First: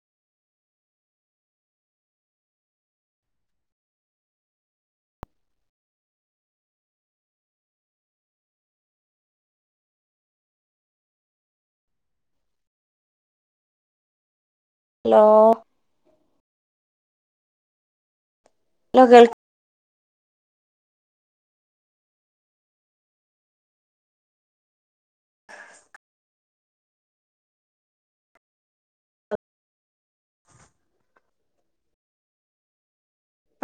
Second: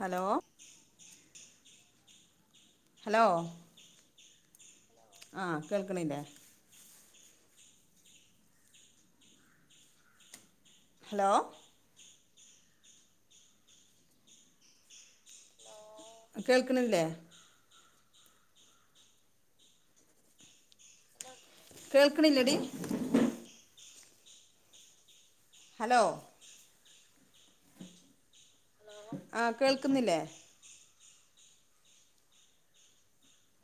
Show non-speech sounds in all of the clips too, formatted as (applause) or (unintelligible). Hello hello ആഹ് കേൾക്കണില്ലേ? Hello hello കേൾക്കണില്ലേ? ലോ കേൾ കേൾക്കണില്ലേടി? ഹലോ ആഹ് കേൾക്കുന്നില്ലേ?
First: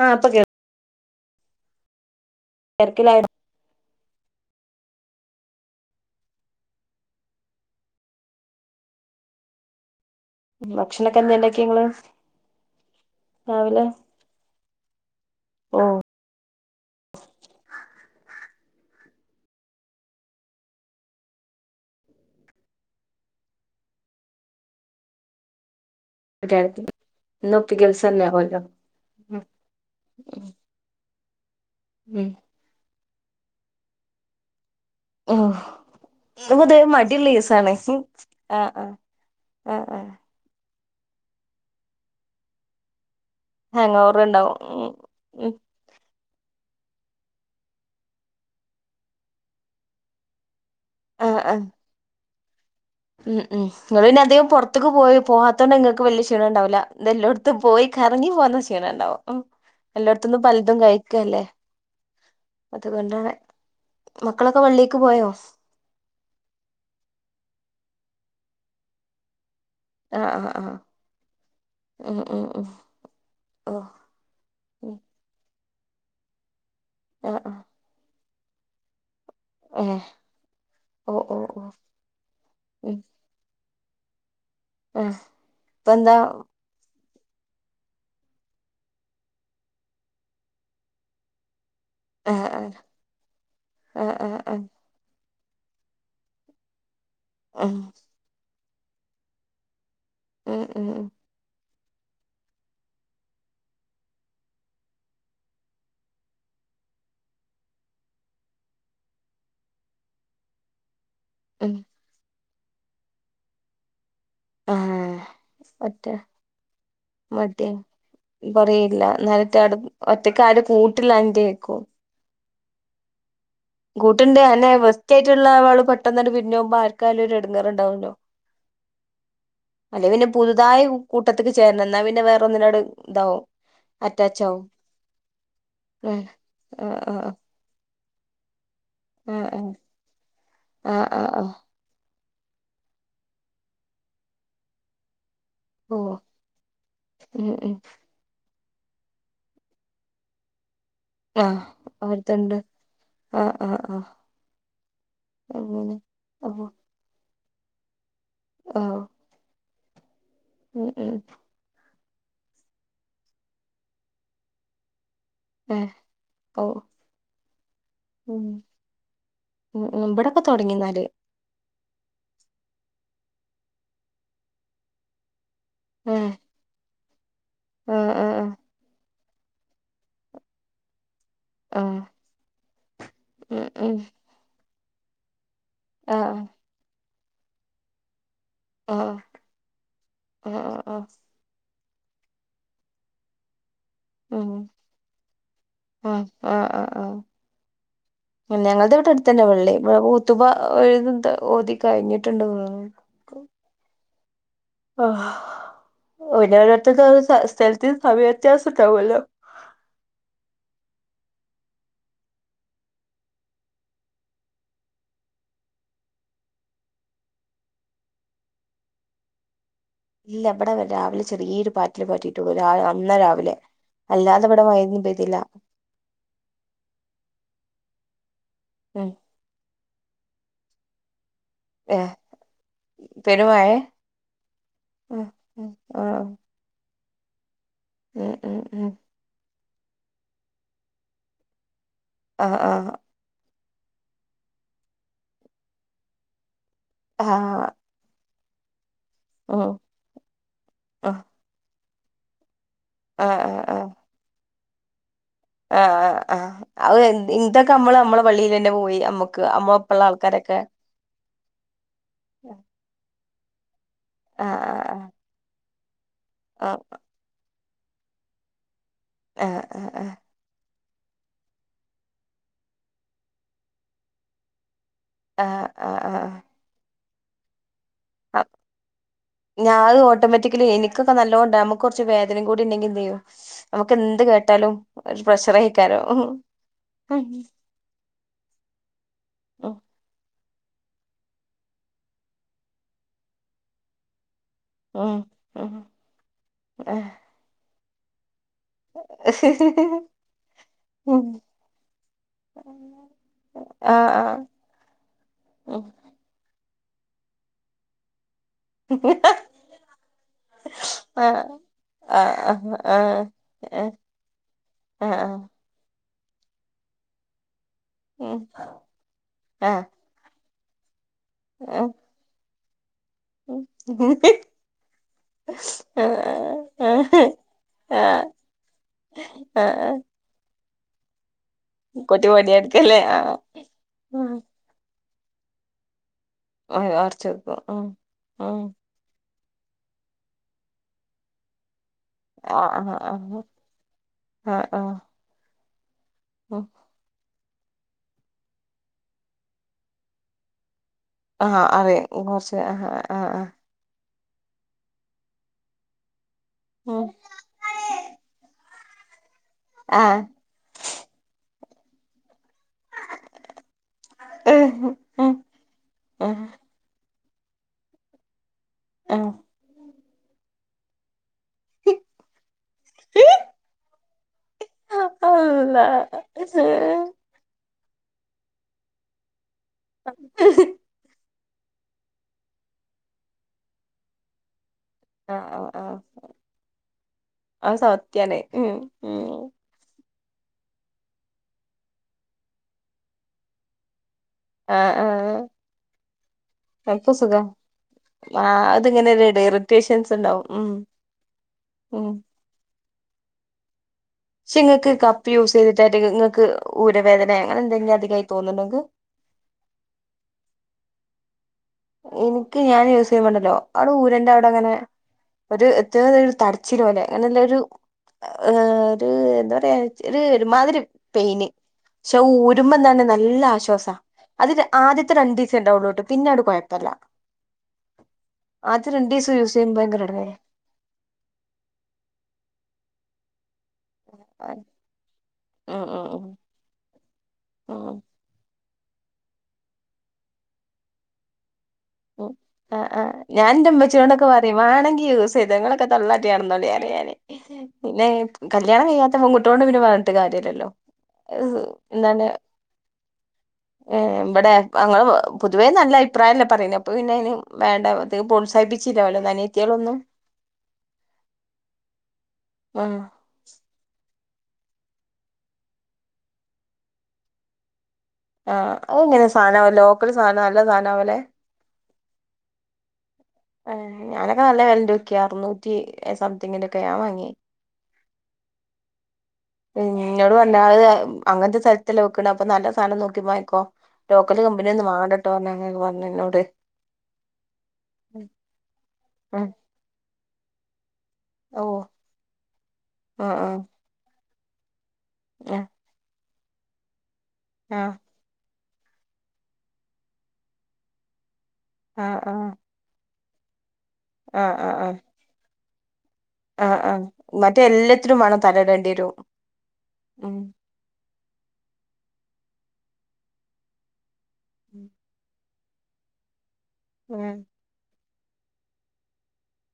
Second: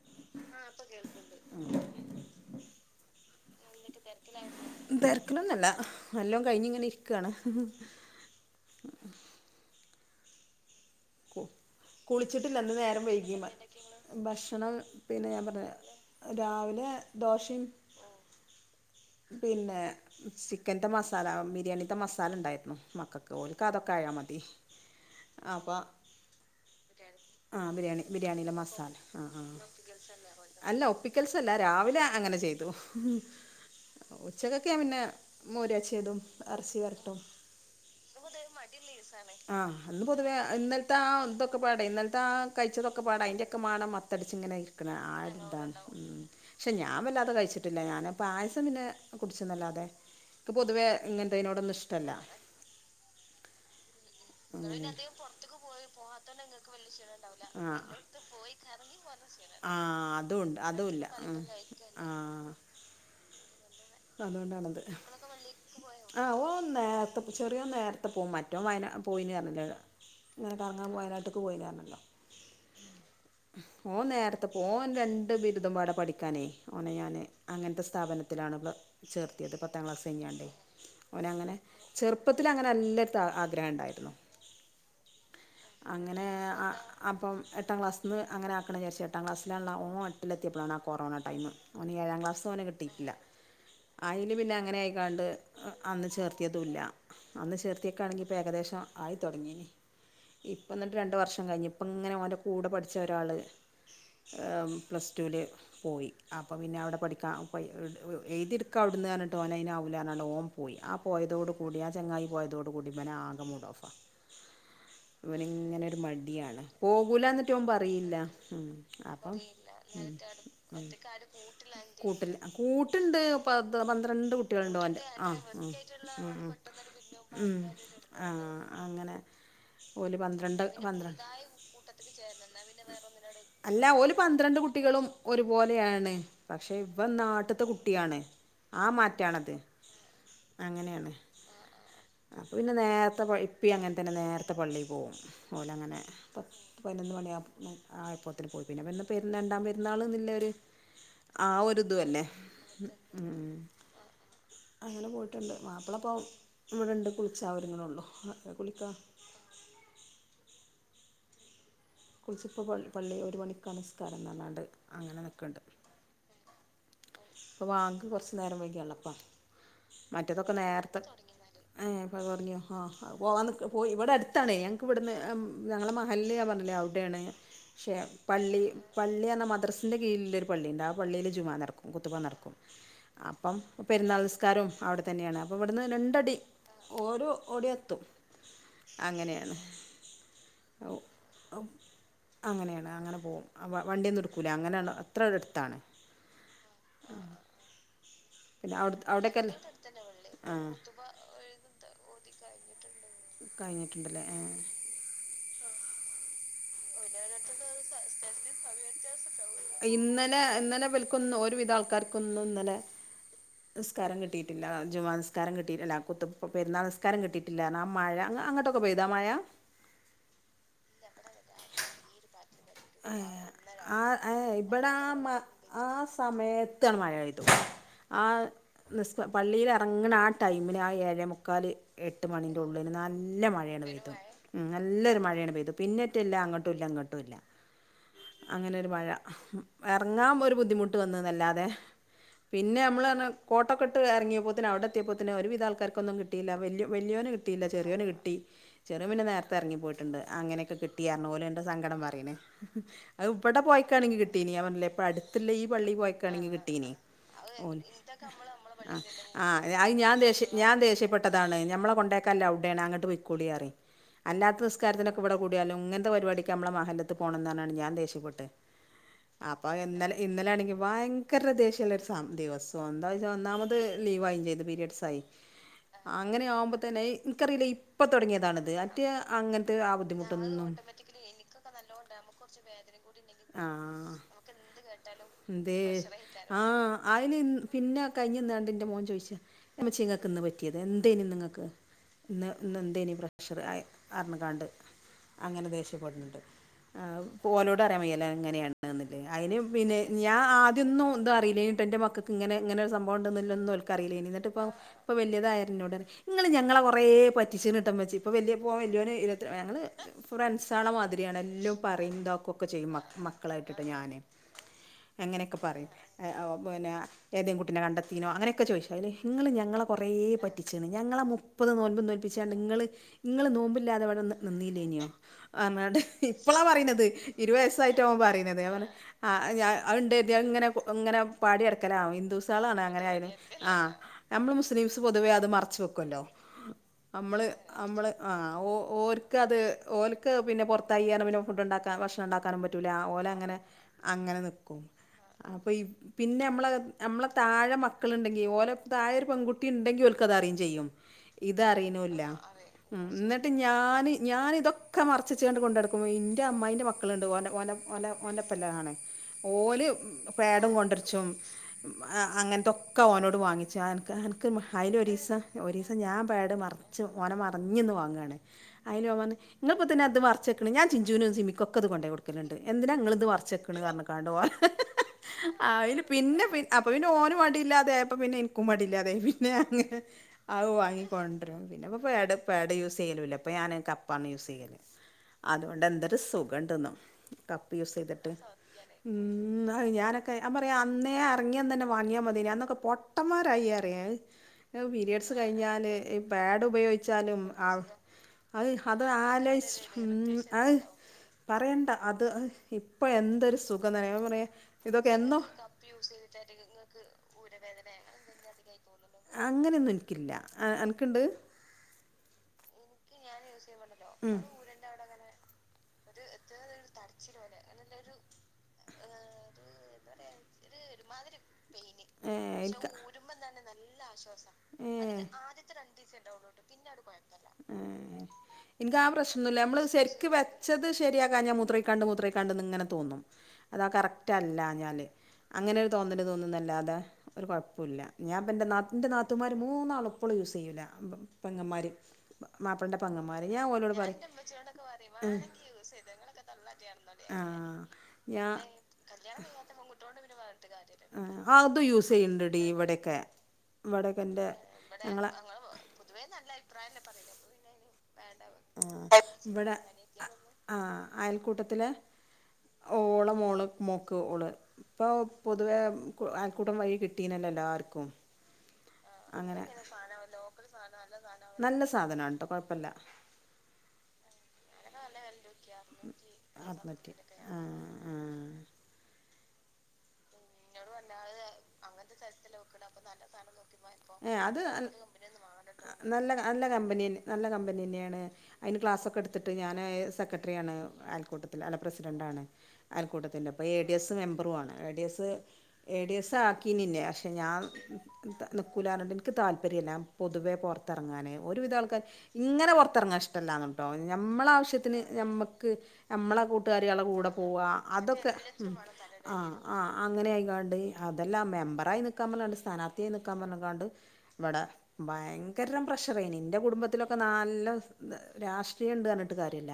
ആഹ ഇപ്പൊ കേ ആ (unintelligible) തെരക്കിലൊന്നല്ല എല്ലാം കഴിഞ്ഞ് ഇങ്ങനെ ഇരിക്കാണ്. (unintelligible) ഉണ്ടാക്കി നിങ്ങള് കുളിച്ചിട്ടില്ലിന്ന് ഇന്ന് നേരം വൈകി രാവിലെ ഭക്ഷണം പിന്നെ ഞാൻ പറഞ്ഞ ഓ രാവിലെ ടെ ദോശയാണ്. പിന്നെ ചിക്കന്റെ മസാല ബിരിയാണീത്തെ മസാല ഉണ്ടായിരുന്നു മക്കൾക്ക് ഓലിക്ക് അതൊക്കെ ആയാൽ മതി അപ്പം അത്താഴത്തി ആഹ് ബിരിയാണി ബിരിയാണിയിലെ മസാല ആഹ് ആഹ് അല്ല ഒ പ്പിക്കൽസല്ല രാവിലെ ഉം അങ്ങനെ ചെയ്തു ഉച്ചക്ക ക്കെപിന്നെ ഓ മോര്കാച്ചിതും ഇന്ന് അറച്ചി പൊതുവേ വരട്ടും മടിയുള്ള ദിവസാണ് ആണ് പൊതുവെ ആ ആ മടിയൊള്ള കേസ് ആണ് ആ ആഹ് ആ ഇന്ന് പൊതുവേ (unintelligible) ഇന്നൽ ത്താ കഴിച്ചതൊക്കെ (unintelligible) അയിന്റെക്കെ മാണാ ഹാങ് ഓവർ ഉണ്ടാവും ഉം മത്തടിച്ചിങ്ങനെരിക്ക്‌ണാ ആ ഉം ഇതാണ് ഉം പക്ഷെ ഞാൻ വല്ലാതെ കഴിച്ചിട്ടില്ല ഞാൻ പായസം പിന്നെ കുടിച്ചന്നല്ലാതെ ഇക്ക്‌ പൊതുവെ ആ ആ ഇങ്ങനത്തെതിനോടൊന്നും ഇഷ്ടല്ല ഉം ഉം. നിങ്ങൾ പിന്നെ അദ്ദേഹം പുറത്തേക്ക് പോയി പോവാത്ത കൊണ്ട് നിങ്ങൾക്ക് വല്യ ക്ഷീണം ഉണ്ടാവില്ല ഇ എല്ലോടത്തും പോയി കറങ്ങി പോകന്ന ക്ഷീണം ഉണ്ടാവും ആ ഉണ്ടാവും. എല്ലായിടത്തൊന്നും അതുണ്ട് പലതും അതുമില്ല ആ കഴിക്കും കഴിക്കല്ലേ പലതും കഴിക്കല്ലേ. അതുകൊണ്ടാണ്. മക്കളൊക്കെ പള്ളിക്ക് പോയോ? ആ ഓ നേരത്തെ ചെറിയ നേരത്തെ പോകും മറ്റോ വയന പോയിന് പറഞ്ഞില്ലേ. ആ ആ ഇങ്ങനെ ആ കറങ്ങാൻ വയനാട്ടക്ക് പോയില്ലണല്ലോ ഉം ഉം ഉം ഓ ഓന് നേരത്തെ ഉം പോകും രണ്ട് നും പാടെ പഠിക്കാനേ ഓനെ ഞാന് ആഹ് അങ്ങനത്തെ സ്ഥാപന ത്തിലാണുള്ള ചേർത്തിയത് പത്താം ആഹ് ഏഹ് ക്ലാസ്സ്‌ കഴിഞ്ഞാണ്ടെ ഓ ഓന് ഓ അങ്ങനെ ഓ ചെറുപ്പത്തിൽ നല്ല ത ആഗ്രഹം ണ്ടായിനി. എ ഇപ്പന്താ? അങ്ങനെ അപ്പം എട്ടാം ക്ലാസ്സിൽന്ന് അങ്ങനെ ആക്കണംന്ന് വിചാരിച് എട്ടാം ക്ലാസിലുള്ള ഓ എട്ടിലെത്തിയപ്പോഴാണ് ആ കൊറോണ ടൈമ് ഏഴാം ക്ലാസ്സ് ആഹ് ഓന് ആഹ് കിട്ടിയിട്ടില്ല. ആഹ് അയില് ആഹ് പിന്നെ ആഹ് അങ്ങനെ ആയിക്കാണ്ട് ണ്ട് അന്ന് ചേർത്തിയതുല്ല അന്ന് ഉം ചേർത്തിയൊക്കാണെങ്കിലിപ്പോ ഏകദേശം ആയി തുടങ്ങിനി. ഉം ഉം ഇപ്പന്നട്ട് രണ്ട് വർഷം കഴിഞ്ഞ ഇങ്ങനെ ഓന്റെ കൂടെ പഠിച്ച ഒരാൾ പ്ലസ് ടുവിൽ പോയി അപ്പം പിന്നെ അവിടെ പഠിക്കാൻ കഴി എഴുതി. (unintelligible) ഓന് അയിനാവൂല പറഞ്ഞു ഓൻ പോയി. പോയതോടു ഉം കൂടി ആ ചങ്ങായി പോയതോട് കൂടി ഇബനാകെ മൂഡ് ഓഫാ ആഹ് ഇവനിങ്ങനെൊരു ഒറ്റ മടിയാണ് പോകൂല എന്നെറ്റെ ഓന് മടിയാ പറയുല്ല കൊറേയില്ല അപ്പം നേരത്തെടെ ഒറ്റക്ക് ആരെ കൂട്ടില്ലാഞ്ഞിട്ടേക്കും കൂട്ടുണ്ട് പന്ത്രണ്ട് കൂട്ടുണ്ട് അന്നെ കുട്ടികളുണ്ടോൻറെ ഫസ്റ്റ് ആ ആയിട്ടുള്ള ആള് പെട്ടെന്നങ്ങട് പിരിഞ്ഞു പോകുമ്പോ ആർക്കായാലും ഒരു എടങ്ങേറുണ്ടാവല്ലോ ആ അങ്ങനെ അല്ലെ ഒരു പിന്നെ പന്ത്രണ്ട് പുതുതായി കൂട്ടത്ത്ക്ക് ചേരണം എന്നാ പിന്നെ വേറൊന്നിനോട് ഇതാവും അല്ല അറ്റാച്ച് പന്ത്രണ്ട് ആവും കുട്ടികളും ഒരുപോലെയാണ് ആഹ് പക്ഷെ ആഹ് ഇവൻ ആഹ് നാട്ട്ത്തെ കുട്ടി കുട്ടിയാണ് ആ ആഹ് മാറ്റാണത് ആഹ് ആഹ് അങ്ങനെയാണ് ആഹ് ആഹ് അപ്പം പിന്നെ നേരത്തെ ഇപ്പി അങ്ങനെ തന്നെ നേരത്തെ പള്ളിയിൽ പോകും പോലെ ഓ അങ്ങനെ പത് പതിനൊന്ന് മണിയ ഉം ഉം ആയപ്പത്തിൽ പോയി പിന്നെ പെ രണ്ടാ പെരുന്നാള് നില്ലൊരു ആ ആഹ് ഒരിതു അല്ലേ ഓർത്തുണ്ട് ഉ ആഹ് ആഹ് ആഹ് അങ്ങനെ പോയിട്ടുണ്ട് അങ്ങനെ മാപ്പിള പോം അപ്പൊ ഇവിടെണ്ട് കുളിച്ചാ ഒരുങ്ങുനൊള്ളു (inaudible) ആഹ് ഉം ഉ കുളിച്ചിപ്പോൾ പള്ളി ഒരു മണിക്കാ നിസ്കാരം ന്നാണ്ട് അങ്ങനെക്ക ഏഹ് ഓ അ വാങ്ക് കൊർച്ച ഉം നേരം വൈകിയാണല്ലോപ്പം ഉം ഉം ഇബടൊക്കെ മറ്റതൊക്കെ നേരത്തെ തൊടങ്ങിന്നാല് അ ആ പോവാ ഇവിടെ അടുത്താണേ ഞങ്ങക്ക് ഇവിടുന്ന് ഞങ്ങളെ ഏഹ് മഹല്ല് പറഞ്ഞില്ലേ അവിടെണ് ആഹ് ആഹ് പള്ളി പള്ളി മദ്രസിന്റെ കീഴിലൊരു പള്ളിയുണ്ട് ആ പള്ളീല് ജുമാ ആഹ് കുത്തുബ നടക്കും അപ്പം ആഹ് ഉം ഉം പെരുന്നാൾ നിസ്കാരും അവിടെ തന്നെയാണ് ഇവ്ടുന്ന് രണ്ടടി ആഹ് ആഹ് ഓരു ഓടിയെത്തും ആഹ് അങ്ങനെയാണ് ആഹ് ഔ ആഹ് ഔ അങ്ങനെയാണ് അങ്ങനെ പോവും വ വണ്ടിയൊന്നും എടുക്കൂല ഉം അങ്ങനാ ണ്‌ അത്ര ഒരടുത്താണ് ആ ആ ഞങ്ങള്ടെ അവി വീടിന്റെടുത്ത തന്നാ അവിടെക്കല്ലേ പള്ളി ഖുത്തുബ എഴുന്ന ഓതി കഴിഞ്ഞിട്ടുണ്ട് കഴിഞ്ഞിട്ട്ണ്ട് ഏ ആഹ ഓയ് ഉണ്ടാവുമല്ലോ ഇന്നലെ ന്നലെ ഇവൽക്ക് ക്കൊന്ന് ഒരുവിധ ആൾക്കാർക്കൊന്നും ന്നലെ നിസ്കാരം കിട്ടിയിട്ടില്ല ജുമാ നിസ്കാരം കിട്ടിട്ടില്ല കുത്തു പെരുന്നാൾ നിസ്കാരം കിട്ടിട്ടില്ലാ ആ മഴ അങ്ങൊട്ടൊക്കെ പെയ്തോ ആ മഴ ഇല്ല ഇവിടെ രാവിലെ ചെറിയൊരു പാറ്റില് പാറ്റിയിട്ടുള്ളൂ രാ- അന്ന ഏ രാവിലെ ആ ഏ അല്ലാതെ ഇവിടെ ഇബടെ ആ മഴയൊന്നും മ പെയ്തില്ല ആ സമയത്ത് ആന്ന് മഴയ്തു ആ ഉം നിസ്ത്വ പള്ളിലെറ അങ്ങനെ ആ ടൈമില് ആ ഏഴേമു ക്കാല് ഏഹ് എട്ട് മണിൻ്റെ ഉള്ളില് നല്ല പെരുമഴേ മഴയാണ് പെയ്തു മ് ഉം നല്ലൊരു മഴയാണ് ഉം പെയ്തു ആഹ് പിന്നറ്റല്ല അങ്ങോട്ടുല്ല ഇങ്ങോ ട്ടുല്ല ഉം ഉം അങ്ങനൊരു ഉം മഴ എറങ്ങാമ്പോ ഒരു ബുദ്ധിമുട്ട് വന്ന്ന്നല്ലാതെ ആഹ് പിന്നെ ആഹ് നമ്മള് ർണാ കോട്ടൊക്കെട്ട് എറങ്ങിയേപ്പോത്തിന് അവിടെ എത്തിയപ്പോത്തിന് ഒരുവിധ ആൾക്കാർക്കൊന്നും കിട്ടീല്ല വലിയ വലിയോന് കിട്ടിയില്ല ആഹ് ചെറിയോന് കിട്ടി ചെറിയോൻ പിന്നെ നേരത്തേ ഉം എറങ്ങിപ്പോയിട്ടുണ്ട് അങ്ങനെക്കെ കിട്ടി ആഹ് പർഞ്ഞു ഓലെന്റെ സങ്ക ങ്കടം പറി ണ് അത് ആഹ് ഇബടെ ആഹ് പോയക്കാണെങ്കി കിട്ടീനി ഞാൻ പർ ഇല്ല ഇപ്പടു അതല്ല ഈ ആഹ് പള്ളി ആഹ് പോയിട്ടാണെങ്കി ആഹ് ത്ത്ല്ല ഈ പള്ളി അത് എന്ത് ഇതൊക്കെ നമ്മള് പോയക്കാണെങ്കി നമ്മളെ കിട്ടീനി പള്ളിയിലെന്നെ പോയി അമ്മക്ക് ആ അഅ് അമ്മളൊപ്പള്ള ഞാൻ ദേഷ്യ ആൾക്കാരൊക്കെ ഞാൻ ദേഷ്യപ്പെട്ടതാണ് ഞമ്മളെ കൊണ്ടയാക്കാല്ലെ അവ്ടെയാണ് അങ്ങട്ട് പൊയ് കൂടിയാറി അല്ലാത്ത ആഹ് ആഹ് നിസ്കാരത്തിനൊക്കെ ഇവിടെ കൂടിയാലും ത്തെ പരിപാടിക്ക് നമ്മളെ ആഹ് മഹല്ലത്ത് (unintelligible) നർഞ്ഞാണ്ട് ഞാൻ ദേഷ്യപ്പെട്ട് ആഹ് അപ്പൊ ആഹ് ഇന്നല ആഹ് ഇന്നലൊണെങ്കി ഭയങ്കര ദേഷ്യയുള്ള ഒരു ദിവസം എന്താച്ച ഒന്നാമത് ലീവായിം ചെയ്ത് പിര്യേഡ്സ് ആയി ആഹ് ആഹ് അങ്ങനെ ആവുമ്പ തന്നെ ഇൻക്കറിലേ ഇ ഞാന് ഓട്ടോമാറ്റിക്കലി എനിക്കൊക്കെ നല്ലോണം ഇണ്ടാവും നമ്മൊകൊർച്ച് വേ ആഹ് കേട്ടാലും ഒരു ദേ പ്രഷറേക്കാരം ഉം ആ അയിലെ ഉം പിന്നെ കഴിഞ്ഞന്നാണ്ട്ന്റെ മോൻ ചോയിച്ച ല്ലഉമ്മചി ഇങ്ങക് ഇന്ന് പറ്റ്യത് എന്തേനി ഇന്ന് ഇങ്ങക്ക് ഇന്ന് ഇന്ന് എന്ത്യേ നി പ്രഷർ ഐ അർന് കാണ്ട് ഉം അങ്ങനെ ദേഷ്യപ്പെടുന്നുണ്ട് പോ ഓലോടറിയാൻവയ്യലേ അങ്ങനെ ആണ്ന്ന്ലേ അയില് പിന്നെ ഞാൻ ആദ്യൊന്നും ഇത് അറലേനിട്ടൊ ഇന്റെ മക്കൾക്ക് ഇങ്ങനെ ഇങ്ങനെ ഒര് സംഭവം ണ്ട് ന്ല്ലതൊന്നും ഓൽക് ആഹ് ആഹ് അറീല്ലേനി ആഹ് എന്നിട്ട് ഇപ്പം ഇപ വല്യതായേരെ ഉം ഇന്നോടറിം ഇങ്ങള് ഞങ്ങളെ കൊറേ പറ്റിച്ച്ണട്ടൊ ഉമ്മച്ചി ഇപ്പോൾ വലിയ പോകൻ വലിയവന് ഇരുപ ഞങ്ങൾ ഫ്രണ്ട്സാള ആഹ് മാതിരിയണെല്ലോ പറയും ന്താക്കൊക്കെ ആഹ് ചെയ്യും മക്കളായിട്ടിട്ട് ആഹ് ഞാന് ആഹ് ആഹ് ആഹ് എങ്ങനെയൊക്കെ പറയും ഓ.. പിന്നെ ഏതെം കു... പിന്നെ കണ്ടെത്തിനോ ഉം അങ്ങനെയൊക്കെ ചോദിച്ചു അയില് നിങ്ങള് ആഹ് ഞങ്ങളെറേ പറ്റി ചേന് ഞങ്ങളെ മുപ്പത് ആഹ് നോൽപും നോൽപ്പി ച്ച നിങ്ങള് നിങ്ങൾ ഉം നോമ്പില്ലാതെ അവിടെ നിന്നിയില്ലേനൊ ആഹ് (unintelligible) ഇപ്പളാ പറയുന്നത് ആഹ് ഇരുപത് വയസ്സായിട്ട് അവൻ ആഹ് പറയുന്നത് അവ ആഹ് ഉണ്ട് ഞ ഇങ്ങനെ ഇങ്ങനെ പാടിടക്കലാവും കുട്ടി ഹിന്ദുസാണ് പണിയെടുക്കല്ലേ അങ്ങനെ ആലും ആഹ് ആ ആഹ് നമ്മള് മുസ്ലിം പൊ തുവ അത് മറച്ച് വെക്കുമല്ലോ ആഹ് ഒറച്ച് നമ്മള് വെക്കും ഉം നമ്മള് ആ ഉം ഓ ഓ ത് അത് ഓല ക്ക്‌ പിന്നെ പുറത്തയ്യ അപ്പ പിന്നെ ഫുഡ് ഉണ്ടാക്കു ഭക്ഷണം ഉണ്ടാക്കാനും പറ്റു ല ആഹ് ഓ ലെ ആഹ് ആഹ് അങ്ങനെ അങ്ങനെ ആഹ് നൽക്കും ആഹ് പൈഫ് പിന്നെ ഉം നമ്മളെ നമ്മളെ താഴെ മക്കളുണ്ടെങ്കിൽ ഓലെ താഴെ പെൺകുട്ടി ഉണ്ടെങ്കിൽ ഓൾക്ക് അത അറിയയും ചെയ്യും ആഹ് അറിയാം ഇതറിയനോല്ല കൊറച്ച് ആഹ് ഉം ആഹ് എന്നിട്ട് ആഹ് ഞാന് ഞാന് ഇതൊക്കെ മറ ച്ചുവച്ചോണ്ട് കൊണ്ട് നട പോയിനി എൻ്റെ അമ്മയിൻ്റെ ഉം മക്കളുണ്ട് ഓന ഓന ഓലൻ ഒ ലൻപ്പല്ലണാണ് ഓല് ആഹ് പേടം കൊണ്ടിരിച്ചും ആ.. അങ്ങനെ ഇതൊക്കെ ഓനോട് വാങ്ങിച്ച എനിക്ക് അതിലൊ ഒരു ദീസം ഒരു ദിവസം ഞാൻ ആഹ് പെടു മറച്ച് ഓനമറിഞ്ഞിന്ന് വാങ്ങയണ ആയില്ല മ ന്ന് നിങ്ങളുപ് ഇതിനകത്ത് വർച് കിണ് ഞൻ ചിഞ്ചുനും സിമി ക്കക്കെത് കൊണ്ട ആഹ് കൊടുക്കണ്ട് എന്തിന ഞങ്ങള ഇത് വറച്ചെക്ക കാരണം കാണ്ടു പോവാൻ ഹ... ഹ.. ആ അള്ളാ അന് പിന്നെ അപ്പൊ ഇന് ഓനും വടിയില്ലാത്ത അതായപ്പ പിന്നെനിക്കും മടില്ലാതെയിപോയി പി ആ വങ്ങിക്കണ്ട പിന്നെപ്പ പേട് പേട് യൂസ് ചെയ്യലൂ ഇപ്പൊ ഞാന് കപ്പാണ് യൂസ് ചെയ്യല് ആ ആ ആ അതുകൊണ്ട് എന്തൊരു സുഖംണ്ടന്ന അത് കപ്പ് യൂസ് ചെയ്തിട്ട് സത്യാണ് ഉം ഉ ഉം ഞാനൊ ക്കെ ഞാൻപറയാ അന്നേ ഇറങ്ങിയ അന്നെനെ വാങ്ങിയാൽ മതി അന്നൊക്കെ പൊട്ടമാരായി പറിയ ആ ആ പീരയഡ്സ് കഴിഞ്ഞാല് പാഡ് അപ്പൊ സുഖാ ഉപയോഗിച്ചാലും ആ ആ അത് അത് അതിങ്ങനെ ഒരു ആലോച്ച് ഉം ഇറിറ്റേഷൻസ് ഉണ്ടാവും ഉം അയ്. പറയണ്ട ഉം അത് ഇപ്പം ന്തര് സുഖ പക്ഷെ നിങ്ങൾക്ക് കപ്പ് യൂസ് ചെയ്തിട്ടായിട്ട് നിങ്ങൾക്ക് ഊരവേദനങ്ങെ അങ്ങനെ എന്തെങ്കില അതികായി തോന്നണ്ടേ ഇങ്ങക്ക് അങ്ങനെയൊന്നും എനിക്കില്ല അനക്ക്ണ്ട് എനിക്ക് ഞാൻ യൂസിയ്യുമ്പണ്ടലോ അവ്ടെ ഊരന്റെ അവടെങ്ങനെ ഒരു (unintelligible) ഇച്ചിരി പോലെ അങ്ങനെല്ല ഒരു ഏഹ് ഒരു എന്താ പറയാ ഒര് ഒരുമാതിരി പെയിന്. പക്ഷേ ഊരുമ്പന്താണ് നല്ല ആശ്വാസാ, അത് ഒ ആദ്യത്തെ രണ്ടീസേ ഇണ്ടാവൊള്ളുട്ടൊ പിന്നങ്ങട്ട് കൊഴപ്പ ഏഹ്, ആദ്യത്തെ എനിക്ക് ആ രണ്ടീസം യൂസ് പ്രശ്നൊന്നുള്ള, ചെയ്യുമ്പോ നമ്മള് ഭയങ്കര ശെരിക്ക് എടങ്ങേറാ വെച്ചത് ശരിയാക്കാഞ്ഞാൽ മൂത്രൊഴിക്കാണ്ട് മൂത്രൊഴിക്കാണ്ടിങ്ങനെ മുദ്രക്കാണ്ടങ്ങനത്തെ തോന്നും അതാ കറക്റ്റ്ല്ലാഞ്ഞാല്ല് അങ്ങനെ ഉം ഒരു ഉം തോന്നല് തോന്നുന്നല്ല അല്ലാ ആഹ് ഒരു ഉം കൊഴപ്പുല്ല ഞാൻ അപ്പ എൻ്റെ നാത്തൂന്റെ നാത്തൂമാര് മൂന്നാളും ഇപ്പളും യൂസെയ്യുല്ല, പെങ്ങന്മാര് ഉം, ആഹ്, മാപ്പളന്റെ ആഹ് പെങ്ങന്മാര് ഞാൻ ഇൻ്റെ ഓലോട് പറയും ഇമ്മച്ചിനൊടൊക്കെ പറിം, വേണെങ്കി യൂസ് ചെയ്തൊ ഇങ്ങളൊക്കെ തൊള്ളട്ടി നടന്നൊളി പറയും ഞാന്. പിന്നെ ഞാന് കല്യാണം കഴിയാത്ത പൺകുട്ടിയോട് പിന്നെ പറഞ്ഞിട്ട് കാര്യല്ലല്ലോ ഉം ആ അതും യൂസ് എന്താണ്, ചെയ്യ്ണ്ട്ടി ഇവിടെയൊക്കെ ഏഹ് ഇവിടെയൊക്കെ ഇന്റെ ഇവിടെ അങ്ങനെ ഞങ്ങളെ പൊതുവേ നല്ല അഭിപ്രായന്നെ പറയ്നെ (inaudible) വേ ആം ഇവിടെ ആഹ അയൽക്കൂട്ടത്തില് ആഹ് ഓളെ മോളും മോ ക്ക് ഓള്, ഇപ്പം പൊതുവെ അയൽക്കൂട്ടം വഴി കിട്ടീനല്ലോ എല്ലാവർക്കും ആഹ് അതെങ്ങനെ സാധനാ ലോക്കല് സാധനാ നല്ല സാധനാവലെ സാധനമാണ്ട്ടൊ കൊഴപ്പല്ല. എഹ്, ഞാനൊക്ക നല്ല വെല്ലെന്റെ നോക്കി അറുന്നൂറ്റി സംതിങ്ങിന്റെ ഒക്കെ ഞാൻ അറുന്നൂറ്റി വാങ്ങിയെ ആഹ് മ് വെക്കണെ അപ്പൊ നല്ല സാധനം നോക്കി വാങ്ങിക്കോ ഇ ലോക്കല് അത് കമ്പനി ഒന്നും വാങ്ങണ്ടട്ടോ പറഞ്ഞ് അങ്ങനെയൊക്കെ പറഞ്ഞ് നല്ല എന്നോട് നല്ല കമ്പനി നല്ല കമ്പനി തന്നെയാണ് അതിന് ക്ലാസൊക്കെ ഉം എടുത്തിട്ട് ഞാന് സെക് ത്രയാണ്. അയൽക്കൂട്ടത്തിൽ ഓ അല്ല പ്രസിഡൻ്റാണ് ആ ആ അയൽക്കൂട്ടത്തിന്റെ അപ്പൊ എ ഡി എസ് ഉം എം കുറവാണ്. എ ഡി എസ് ആ എ ഡി എസ് ക്കാക്കീനില്ല ഞാൻ ആ ത നിക്കൂലാന്ന്പറഞ്ഞിട്ട് ഇന്ക് താല്പര്യല്ല പൊതുവേ പൊറത്തിറങ്ങാന്. ഓരുവിധ ആൾക്കർ ആ ആ ഇങ്ങനെ പുറത്തിറങ്ങാൻ ഇഷ് ണ്ടാവണം കേട്ടോ ആ ആ ഞമ്മളാവശ്യത്തിന് നമ്മക്ക് ക്ക് നമ്മളെ ആ ആ ആ കൂട്ടുകാരികളെ കൂടെ മറ്റേ പോവാ എല്ലാത്തിനും അതൊക്കെ വേണം ആഹ് തലയിടേണ്ടി വരും ആഹ് ആഹ് അങ്ങനെ ഉം ആയ്ങ്ങാണ്ട് അതെല്ലാ മെമ്പ റായി നിക്കാൻ പറഞ്ഞ്ങ്ങാണ്ട്സ്ഥാനാർഥിയായി നിക്കാൻ പർഞ്ഞ്ക്കാണ്ട്. ഇവടെ ഉം ഭയങ് ങ്കരം പ്രഷറേനി ഇൻ്റെ കുടുംബത്തിലൊക്കെ ഉം നല്ല ത് രാഷ്ട്രീയണ്ട് അർഞ്ഞ്ട്ട് കാര്യല്ല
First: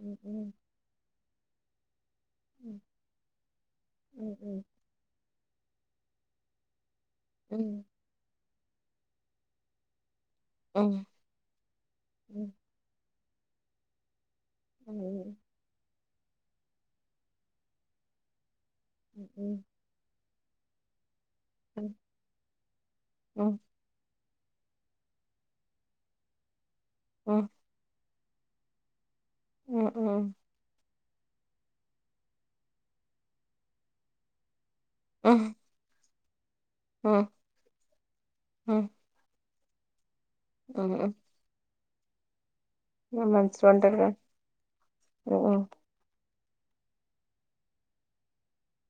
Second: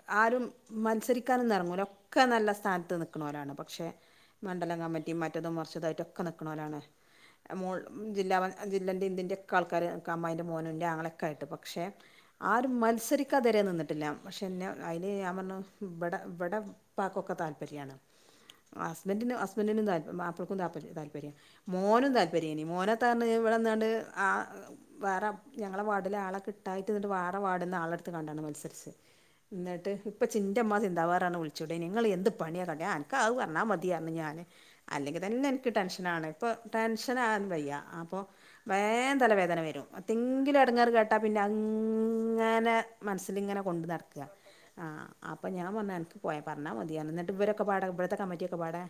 ഉം ആരും മത്സരി ക്കാനൊന്നെർങ്ങൂല ക്കെ നല്ല സ്ഥാനത്ത് നിക്ക്ണോലാണ്. പക്ഷേ ഉം ഉം ങ്ങാൻ മറ്റി മറ്റതും മർച്ചതു ആയിട്ടൊക്കെ നിക്ക്ണോലാണ്. ഉം മോൾ ജില്ലാ പ ജില്ലൻ്റെ ഇന്ത്യൻ്റൊക്കെ ആൾക്കാര് അമ്മായിന്റെ മോനും ഇൻ്റ ഉം ആങ്ങളൊക്കെ ആയിട്ട് പക്ഷെ ഉം ആരും മൽസരി ഇക്കതരെ നിന്നിട്ടില്ല. പക്ഷേ ഇന്നെ അയ്ല് ഞാൻ ഉം പർഞ്ഞു ഇബടെ ഇവിടെ ഇപ്പാക്കൊക്കെ താല്പര്യാണ്. അ ഇവടെ ഉം ഹസ്ബന്റിനും താ മാപ്പള താപ്പര്യ മോനും താല്പര്യനി മോനന്താ ഉം ഉം ഇവടന്ന്ക്കാണ്ട് ആ വേറെ ഞങ്ങളെ വാർഡില് ആളെ കിട്ട കിട്ടാഞ്ഞിട്ട് വേറെ ഉം വാർഡ്ന്ന് ആളെട്ത്ത് ത്ത് കണ്ടാണ് മത്സരിച്ചത്. ഉം ഉം ഉം എന്നിട്ട് ഉം ഇപ്പച്ച് ൻ്റമ്മ സിന്താവാ വിളിച്ചുടെരയ്ന്നോ. നിങ്ങ്ങള് എന്ത് പണിയ കാട്ടിയേത്. അ അൻക്ക് അത് പർഞ്ഞാ മതി. യർഞ് ഞാന് അല്ലെങ്കിൽ തന്നെ ഇൻക്ക് ടെൻഷനാണ്. ഇപ്പ ഉം ടെൻഷനാകൻ വയ്യ അപ്പോ ഉം വേം തല വേദന വരും. ന്തെങ്കിലും എടങ്ങെറ് കേട്ടാ പിന്നെ അ ഉം ഞാനാ മനസില്ങ്ങനെ കൊണ്ട് മനസ്സിലോണ്ടല്ലോ നട്ക്ക ആ അപ്പൊ ഉം ഞാൻ പർഞ്ഞ് അനക്ക് പോയിപറഞ്ഞാ മതിയാർഞ്ഞു. ന്നിട്ട് ഇവരൊക്കെപാടെ ഇവിടത്തെ കമ്മറ്റി ഒക്കെ പാടെ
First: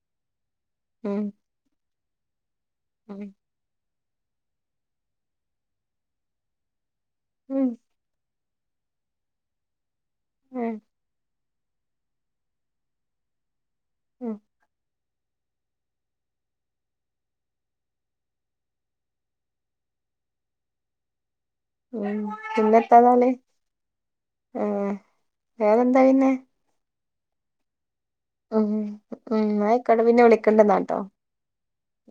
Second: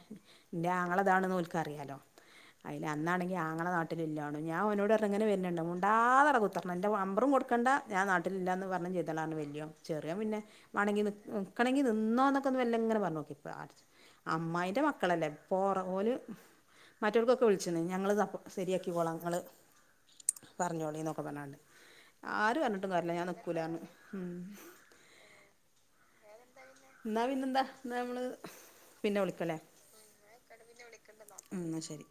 ഇന്റെ ഉം ആങ്ങളതാണെന്ന് ഓൽക്കറിയാലോ അയില് ഉം അന്നാണെങ്കി ആങ്ങള നാ ട്ട്ലില്ലാണും ഞാൻ ഓനോട് പറഞ്ഞ് ഇങ്ങനെ വര്ണ്ണ്ട് മുണ്ടാതെ അവിടെകുത്തർന്നോ ന്റെ നമ്പറും ഉം കൊടുക്കണ്ടാ ഞാൻ നാട്ടിലില്ലാന്ന് പറഞ്ഞും ചെയ്തളാന്ന് പറഞ്ഞു വല്യോൻ ചെറിയാൻ പിന്നെ ഉം മാണങ്കി നി നിക്കണങ്കി നിന്നോന്നക്കെ വല്ലങ്ങനെ പറഞ്ഞോക്കി ഉം ഉം അമ്മായിന്റെ മക്ക മക്കളല്ലേ പ്പോറ ഓല് മറ്റോ ൽക്കൊക്കെ വിളിച്ചിണ് ഞങ്ങൾ ശരിയാക്കി കോള ഇങ്ങൾ പറഞ്ഞോളീ ന്നൊക്കെ പറഞ്ഞാണ്ട് ഉം ആര് പിന്നെ പറഞ്ഞിട്ടും കാര്യമില്ല ഞാൻ എത്താന്നാല് നിൽക്കൂലാന്ന് ഏ വറെ എന്താ പിന്നെ ഇന്നാ പിന്നന്താ അ അ ന്നാ ആയികോട്ടെ പിന്നെ വിളിക്കണ്ട് ന്നാ ട്ടോ എന്നാ ശരി